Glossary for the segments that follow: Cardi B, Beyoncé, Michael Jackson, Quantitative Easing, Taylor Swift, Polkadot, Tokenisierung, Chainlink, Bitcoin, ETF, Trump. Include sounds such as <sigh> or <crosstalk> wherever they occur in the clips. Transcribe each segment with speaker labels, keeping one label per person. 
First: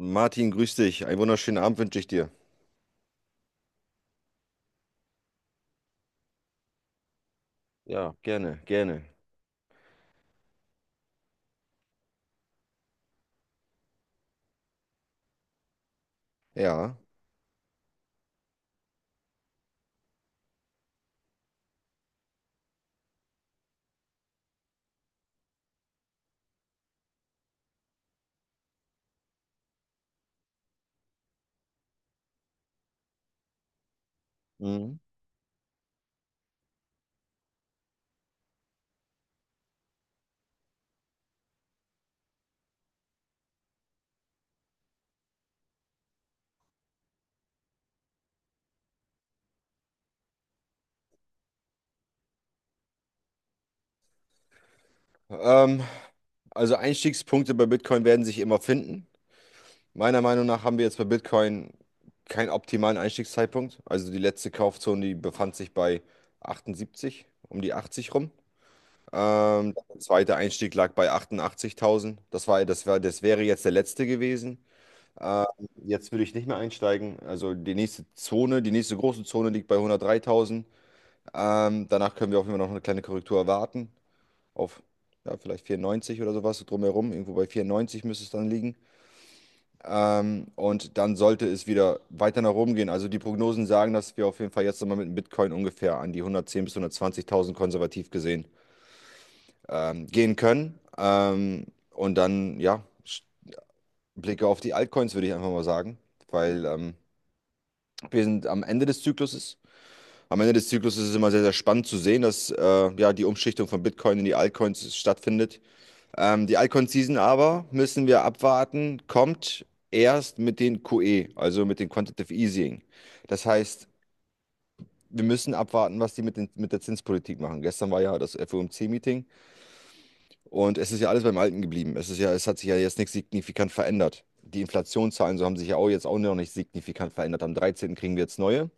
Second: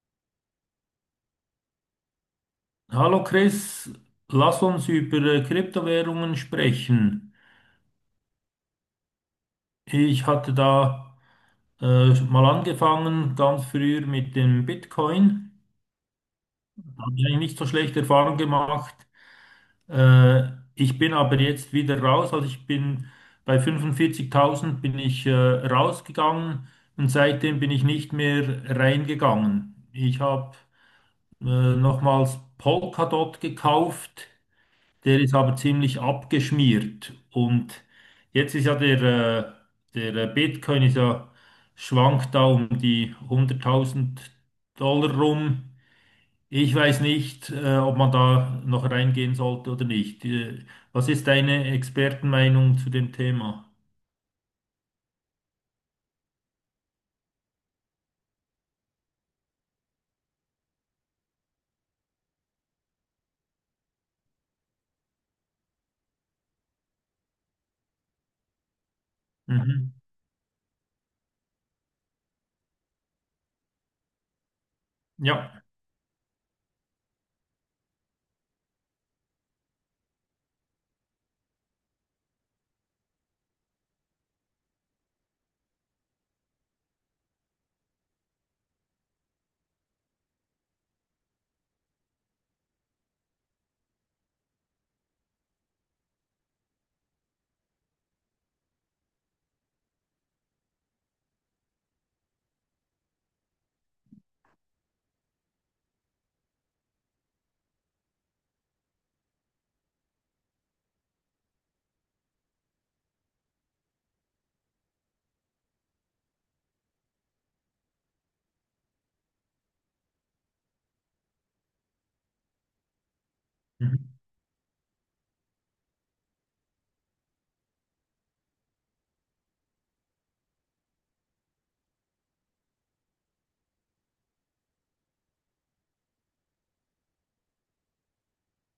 Speaker 1: Martin, grüß dich. Einen wunderschönen Abend wünsche ich dir.
Speaker 2: Hallo Chris, lass uns über Kryptowährungen sprechen.
Speaker 1: Ja, gerne, gerne.
Speaker 2: Ich hatte da mal angefangen, ganz früher mit dem Bitcoin.
Speaker 1: Ja.
Speaker 2: Habe ich eigentlich nicht so schlechte Erfahrungen gemacht. Äh, Ich bin aber jetzt wieder raus. Also ich bin bei 45.000 bin ich rausgegangen und seitdem bin ich nicht mehr reingegangen. Ich habe äh, nochmals Polkadot gekauft.
Speaker 1: Mhm.
Speaker 2: Der ist aber ziemlich abgeschmiert. Und jetzt ist ja der Bitcoin ist ja, schwankt da um die 100.000 Dollar rum. Ich weiß nicht, ob man da noch reingehen sollte oder nicht. Was ist deine Expertenmeinung zu dem Thema?
Speaker 1: Ähm, also Einstiegspunkte bei Bitcoin werden sich immer finden. Meiner Meinung nach haben wir jetzt bei Bitcoin keinen optimalen Einstiegszeitpunkt. Also die letzte Kaufzone, die befand sich bei 78, um die 80 rum.
Speaker 2: Mhm.
Speaker 1: Der zweite Einstieg lag bei 88.000. Das wäre jetzt der letzte gewesen. Ähm,
Speaker 2: Ja.
Speaker 1: Jetzt würde ich nicht mehr einsteigen. Also die nächste Zone, die nächste große Zone liegt bei 103.000. Danach können wir auch immer noch eine kleine Korrektur erwarten. Auf Ja, vielleicht 94 oder sowas, so drumherum. Irgendwo bei 94 müsste es dann liegen. Und dann sollte es wieder weiter nach oben gehen. Also die Prognosen sagen, dass wir auf jeden Fall jetzt nochmal mit dem Bitcoin ungefähr an die 110.000 bis 120.000 konservativ gesehen gehen können. Und dann, ja, Blicke auf die Altcoins, würde ich einfach mal sagen. Weil wir sind am Ende des Zykluses. Am Ende des Zyklus ist es immer sehr, sehr spannend zu sehen, dass ja, die Umschichtung von Bitcoin in die Altcoins stattfindet. Die Altcoin-Season aber, müssen wir abwarten, kommt erst mit den QE, also mit dem Quantitative Easing. Das heißt,
Speaker 2: Mhm.
Speaker 1: wir müssen abwarten, was die mit der Zinspolitik machen. Gestern war ja das FOMC-Meeting und es ist ja alles beim Alten geblieben. Es hat sich ja jetzt nichts signifikant verändert. Die Inflationszahlen, so haben sich ja auch jetzt auch noch nicht signifikant verändert. Am 13. kriegen wir jetzt neue.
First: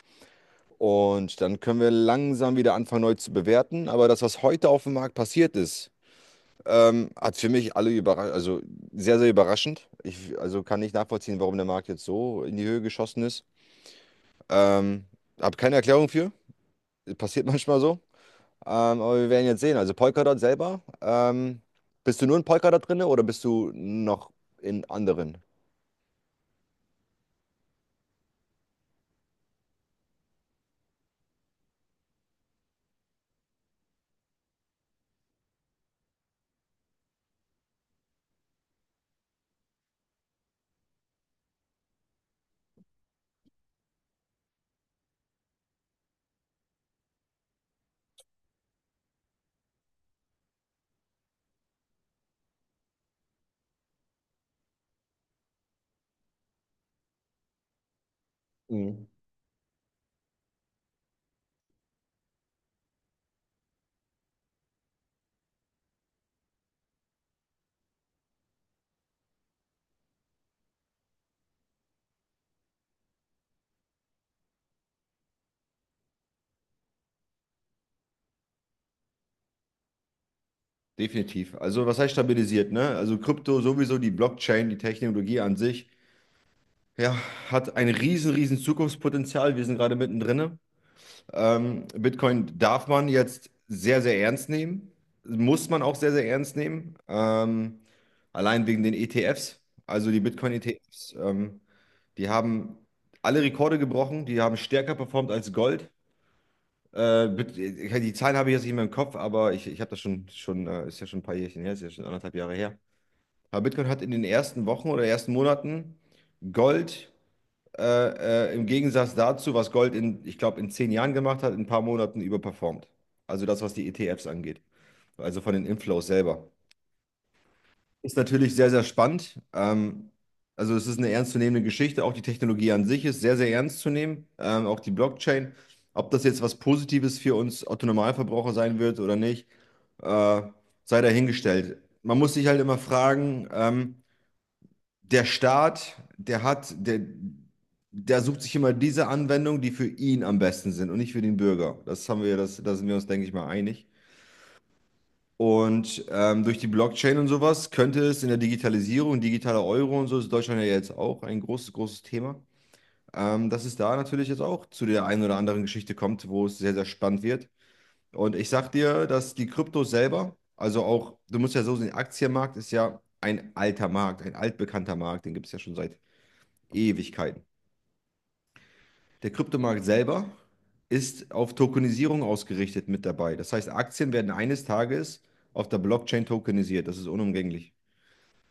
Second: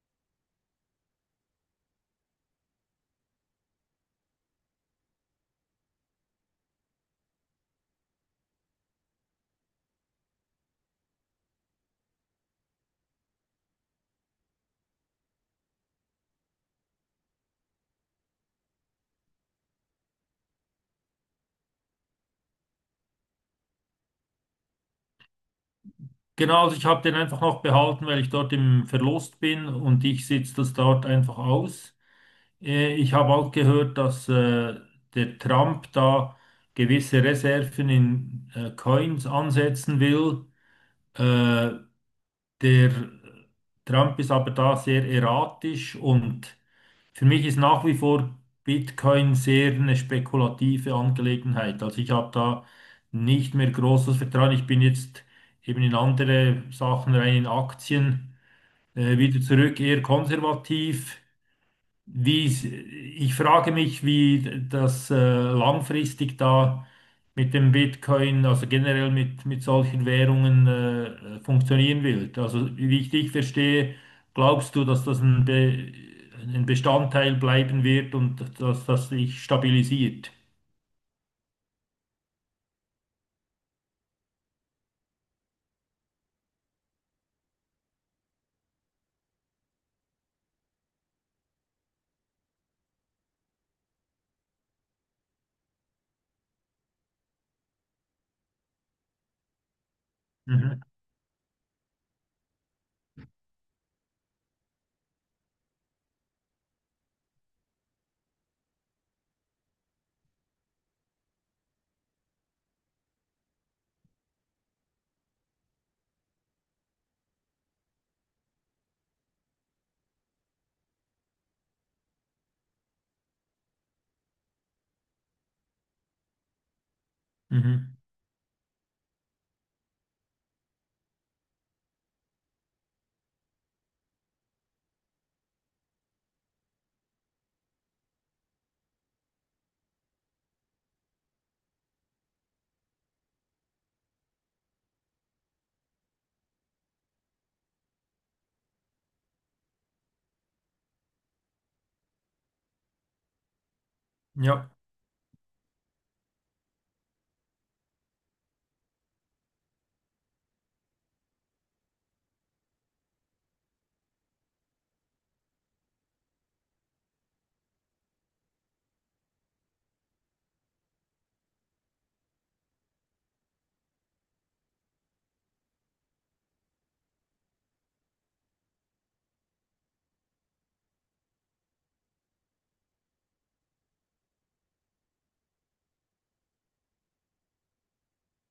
Speaker 1: Und dann können wir langsam wieder anfangen, neu zu bewerten. Aber das, was heute auf dem Markt passiert ist, hat für mich alle überrascht, also sehr, sehr überraschend. Also kann nicht nachvollziehen, warum der Markt jetzt so in die Höhe geschossen ist. Ähm, Habe keine Erklärung für. Passiert <laughs> manchmal so. Aber wir werden jetzt sehen. Also Polkadot selber, bist du nur in Polkadot drin oder bist du noch in anderen?
Speaker 2: Genau, also ich habe den einfach noch behalten, weil ich dort im Verlust bin und ich sitze das dort einfach aus. Ich habe auch gehört, dass der Trump da gewisse Reserven in Coins ansetzen will. Äh, Der Trump ist aber da sehr erratisch und für mich ist nach wie vor Bitcoin sehr eine spekulative Angelegenheit. Also ich habe da nicht mehr großes Vertrauen. Ich bin jetzt eben in andere Sachen rein, in Aktien,
Speaker 1: Mhm.
Speaker 2: wieder zurück, eher konservativ. Ich frage mich, wie das langfristig da mit dem Bitcoin, also generell mit solchen Währungen funktionieren wird. Also wie ich dich verstehe, glaubst du, dass das ein Bestandteil bleiben wird und dass das sich stabilisiert?
Speaker 1: Definitiv. Also was heißt stabilisiert, ne? Also Krypto sowieso, die Blockchain, die Technologie an sich ja, hat ein riesen, riesen Zukunftspotenzial. Wir sind gerade mittendrin. Bitcoin darf man jetzt sehr, sehr ernst nehmen. Muss man auch sehr, sehr ernst nehmen. Allein wegen den ETFs. Also die
Speaker 2: Mhm.
Speaker 1: Bitcoin-ETFs, die haben alle Rekorde gebrochen. Die haben stärker performt als Gold. Die Zahlen habe ich jetzt nicht mehr im Kopf, aber ich habe das schon, ist ja schon ein paar Jährchen her, ist ja schon anderthalb Jahre her. Aber Bitcoin hat in den ersten Wochen oder ersten Monaten Gold im Gegensatz dazu, was Gold in, ich glaube, in 10 Jahren gemacht hat, in ein paar Monaten überperformt. Also das, was die ETFs angeht. Also von den Inflows selber.
Speaker 2: Mhm.
Speaker 1: Ist natürlich sehr, sehr spannend. Also es ist eine ernstzunehmende Geschichte. Auch die Technologie an sich ist sehr, sehr ernst zu nehmen. Auch die Blockchain. Ob das jetzt was Positives für uns Autonormalverbraucher sein wird oder nicht, äh, sei dahingestellt. Man muss sich halt immer fragen, der Staat, der sucht sich immer diese Anwendungen, die für ihn am besten sind und nicht für den Bürger. Das haben wir, das, da sind wir uns, denke ich mal, einig.
Speaker 2: Ja,
Speaker 1: Und durch die Blockchain und sowas könnte es in der Digitalisierung, digitaler Euro und so, ist Deutschland ja jetzt auch ein großes, großes Thema, dass es da natürlich jetzt auch zu der einen oder anderen Geschichte kommt, wo es sehr, sehr spannend wird. Und ich sag dir, dass die Kryptos selber, also auch, du musst ja so sehen, Aktienmarkt ist ja ein alter Markt, ein altbekannter Markt, den gibt es ja schon seit Ewigkeiten. Der Kryptomarkt selber ist auf Tokenisierung ausgerichtet mit dabei. Das heißt, Aktien werden eines Tages auf der Blockchain tokenisiert. Das ist unumgänglich.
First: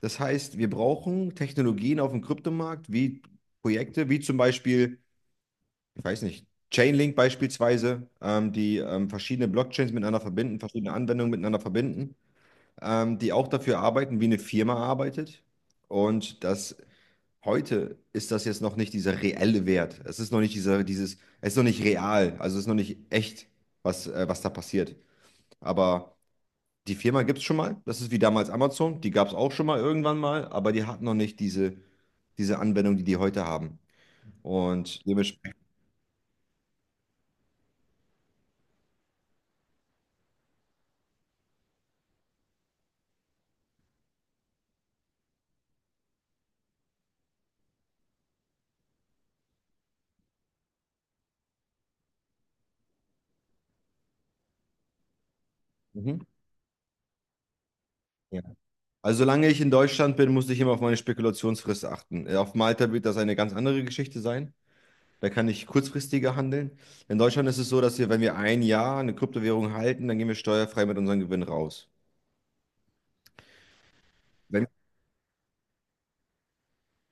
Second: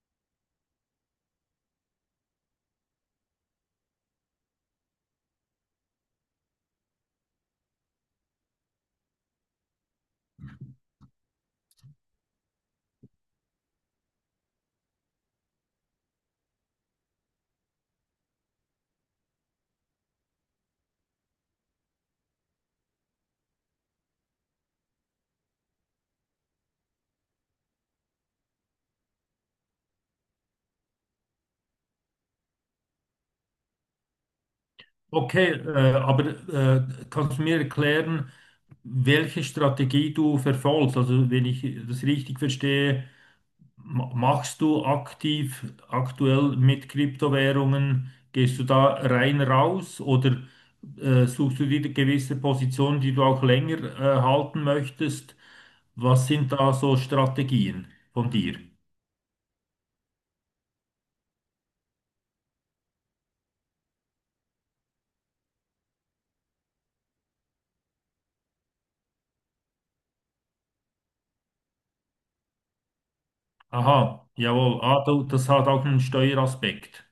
Speaker 1: Das heißt, wir brauchen Technologien auf dem Kryptomarkt wie Projekte, wie zum Beispiel, ich weiß nicht, Chainlink beispielsweise, die verschiedene Blockchains miteinander verbinden, verschiedene Anwendungen miteinander verbinden, die auch dafür arbeiten, wie eine Firma arbeitet. Und das heute ist das jetzt noch nicht dieser reelle Wert. Es ist noch nicht real, also es ist noch nicht echt, was da passiert. Aber die Firma gibt es schon mal. Das ist wie damals Amazon. Die gab es auch schon mal irgendwann mal, aber die hat noch nicht diese Anwendung, die die heute haben. Und
Speaker 2: okay,
Speaker 1: dementsprechend.
Speaker 2: aber kannst du mir erklären, welche Strategie du verfolgst? Also wenn ich das richtig verstehe, machst du aktiv aktuell mit Kryptowährungen? Gehst du da rein raus oder suchst du dir gewisse Positionen, die du auch länger halten möchtest?
Speaker 1: Mhm.
Speaker 2: Was sind da so Strategien von
Speaker 1: Ja.
Speaker 2: dir?
Speaker 1: Also solange ich in Deutschland bin, muss ich immer auf meine Spekulationsfrist achten. Auf Malta wird das eine ganz andere Geschichte sein. Da kann ich kurzfristiger handeln. In Deutschland ist es so, dass wir, wenn wir ein Jahr eine Kryptowährung halten, dann gehen wir steuerfrei mit unserem Gewinn raus.
Speaker 2: Aha,
Speaker 1: Wenn,
Speaker 2: jawohl. Ah, du, das hat auch einen Steueraspekt.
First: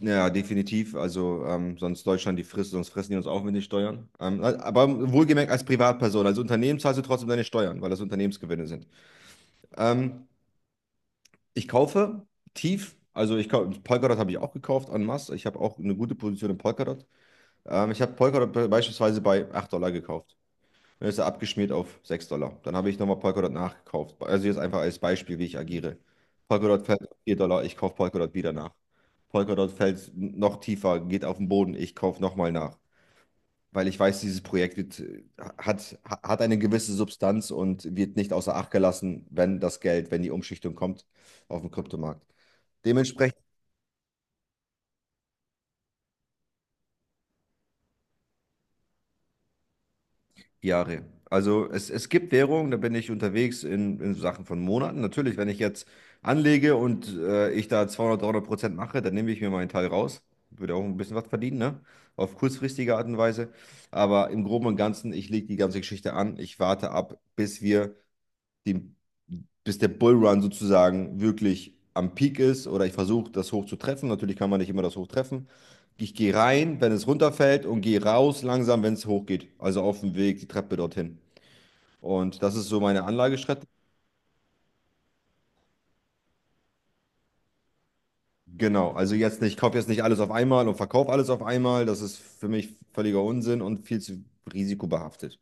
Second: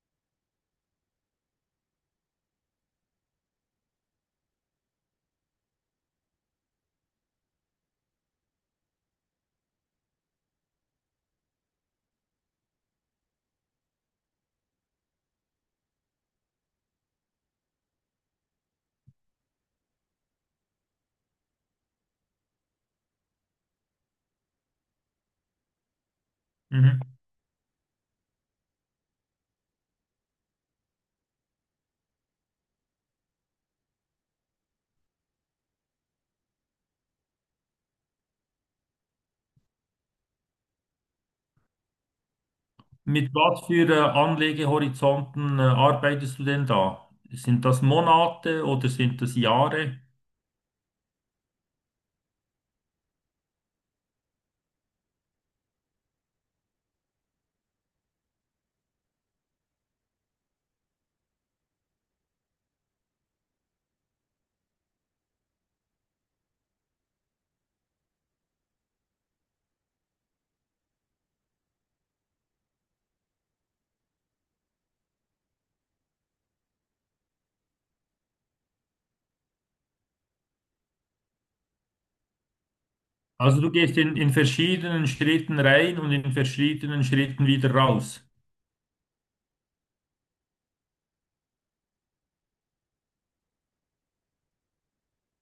Speaker 1: Ja, definitiv. Also sonst fressen die uns auf mit den Steuern. Aber wohlgemerkt als Privatperson, als Unternehmen zahlst du trotzdem deine Steuern, weil das Unternehmensgewinne sind. Ähm, Ich kaufe tief, Polkadot habe ich auch gekauft en masse. Ich habe auch eine gute Position in Polkadot. Ich habe Polkadot beispielsweise bei $8 gekauft. Dann ist er abgeschmiert auf $6. Dann habe ich nochmal Polkadot nachgekauft. Also jetzt einfach als Beispiel, wie ich agiere. Polkadot
Speaker 2: Mhm.
Speaker 1: fällt auf $4, ich kaufe Polkadot wieder nach. Polkadot fällt noch tiefer, geht auf den Boden, ich kaufe nochmal nach. Weil ich weiß, dieses Projekt hat eine gewisse Substanz und wird nicht außer Acht gelassen, wenn das Geld, wenn die Umschichtung kommt auf dem Kryptomarkt.
Speaker 2: Mit
Speaker 1: Dementsprechend
Speaker 2: was für Anlegehorizonten arbeitest du denn da? Sind das Monate oder sind das Jahre?
Speaker 1: Jahre. Also es gibt Währungen, da bin ich unterwegs in, so Sachen von Monaten. Natürlich, wenn ich jetzt anlege und ich da 200, 300% mache, dann nehme ich mir meinen Teil raus. Würde auch ein bisschen was verdienen, ne? Auf kurzfristige Art und Weise. Aber im Groben und Ganzen, ich lege die ganze Geschichte an. Ich warte ab, den, bis der Bullrun sozusagen wirklich am Peak ist oder ich versuche das hoch zu treffen. Natürlich kann man nicht immer das hoch treffen. Ich gehe rein, wenn es runterfällt und gehe raus langsam, wenn es hochgeht. Also auf dem Weg, die Treppe dorthin. Und das ist so meine
Speaker 2: Also
Speaker 1: Anlagestrategie.
Speaker 2: du gehst in verschiedenen Schritten rein und in verschiedenen Schritten wieder raus.
Speaker 1: Genau, also jetzt nicht, ich kaufe jetzt nicht alles auf einmal und verkaufe alles auf einmal. Das ist für mich völliger Unsinn und viel zu risikobehaftet.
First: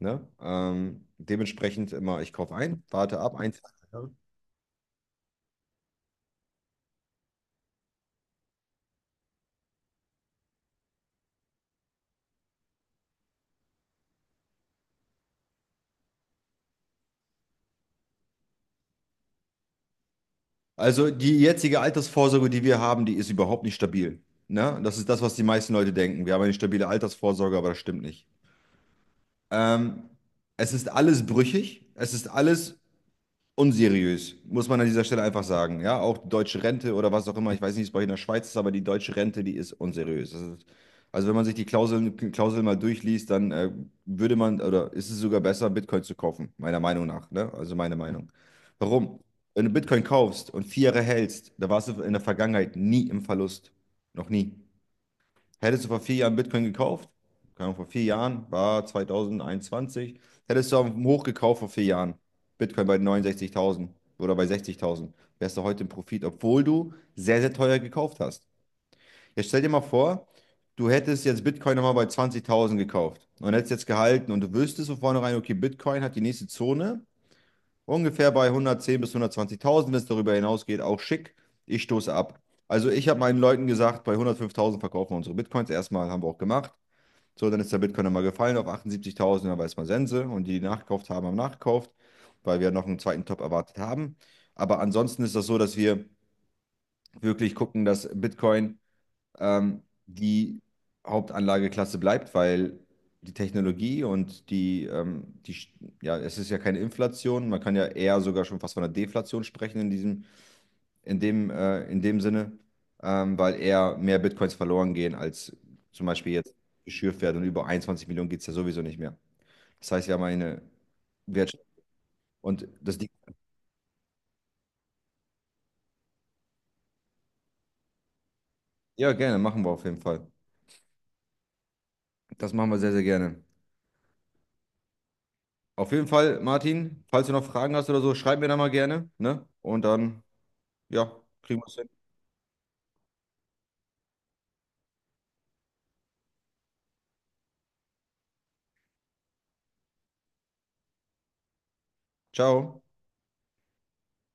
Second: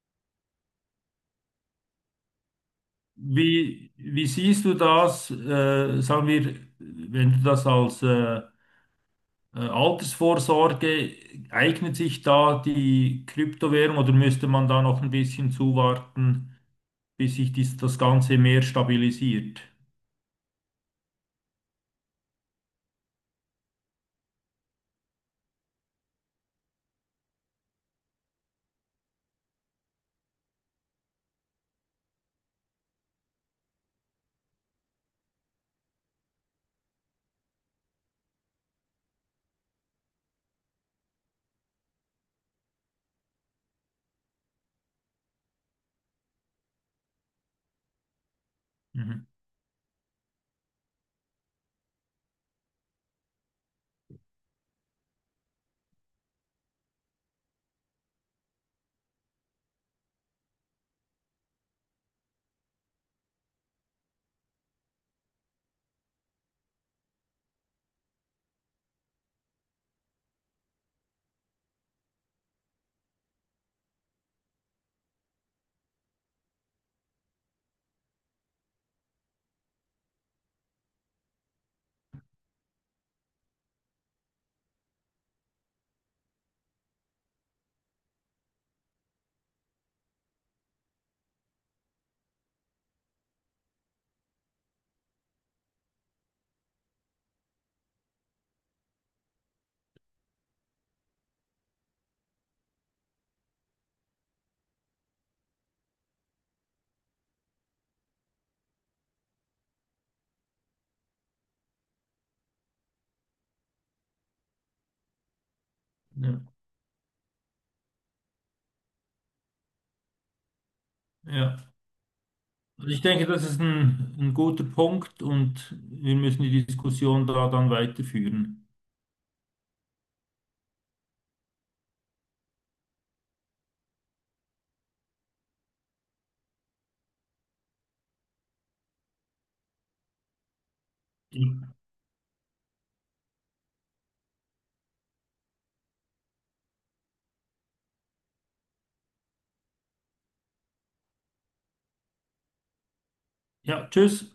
Speaker 1: Ne? Dementsprechend immer, ich kaufe ein, warte ab, ein, zwei
Speaker 2: Wie,
Speaker 1: Jahre.
Speaker 2: wie siehst du das, sagen wir, wenn du das als Altersvorsorge, eignet sich da die Kryptowährung oder müsste man da noch ein bisschen zuwarten, bis sich das Ganze mehr stabilisiert?
Speaker 1: Also die jetzige Altersvorsorge, die wir haben, die ist überhaupt nicht stabil. Ne? Das ist das, was die meisten Leute denken. Wir haben eine stabile Altersvorsorge, aber das stimmt nicht. Ähm, Es ist alles brüchig, es ist alles unseriös, muss man an dieser Stelle einfach sagen. Ja, auch die deutsche Rente oder was auch immer, ich weiß nicht, wie es bei euch in der Schweiz ist, aber die deutsche Rente, die ist unseriös. Das ist, also wenn man sich die Klauseln mal durchliest, dann würde man, oder ist es sogar besser, Bitcoin zu kaufen, meiner Meinung nach. Ne? Also meine Meinung. Warum?
Speaker 2: Mhm.
Speaker 1: Wenn du Bitcoin kaufst und 4 Jahre hältst, da warst du in der Vergangenheit nie im Verlust. Noch nie. Hättest du vor 4 Jahren Bitcoin gekauft, keine Ahnung, vor 4 Jahren, war 2021, hättest du am Hoch gekauft vor 4 Jahren, Bitcoin bei 69.000 oder bei 60.000, wärst du heute im Profit, obwohl du sehr, sehr teuer gekauft hast. Jetzt stell dir mal vor, du hättest jetzt Bitcoin nochmal bei 20.000 gekauft und hättest jetzt gehalten und du wüsstest von vornherein, okay, Bitcoin hat die nächste Zone ungefähr bei 110 bis 120.000, wenn es darüber hinausgeht, auch schick. Ich stoße ab. Also ich habe meinen Leuten gesagt, bei 105.000 verkaufen wir unsere Bitcoins. Erstmal haben wir auch gemacht. So, dann ist der Bitcoin mal gefallen auf 78.000, dann weiß man Sense. Und die, die nachgekauft haben, haben nachgekauft, weil wir noch einen zweiten Top erwartet haben. Aber ansonsten ist das so, dass wir wirklich gucken, dass Bitcoin die Hauptanlageklasse bleibt, weil die Technologie und ja, es ist ja keine Inflation, man kann ja eher sogar schon fast von einer Deflation sprechen in dem Sinne, weil eher mehr Bitcoins verloren gehen, als zum Beispiel
Speaker 2: Ja.
Speaker 1: jetzt geschürft werden und über 21 Millionen geht es ja sowieso nicht mehr. Das heißt ja, meine Wertschöpfung
Speaker 2: Ja.
Speaker 1: und
Speaker 2: Also
Speaker 1: das,
Speaker 2: ich denke, das ist ein guter Punkt und wir müssen die Diskussion da dann weiterführen.
Speaker 1: ja, gerne, machen wir auf jeden Fall. Das machen wir sehr, sehr gerne. Auf jeden Fall, Martin, falls du noch Fragen hast oder so, schreib mir da mal gerne, ne? Und dann, ja, kriegen wir es hin. Ciao.
Speaker 2: Ja, tschüss.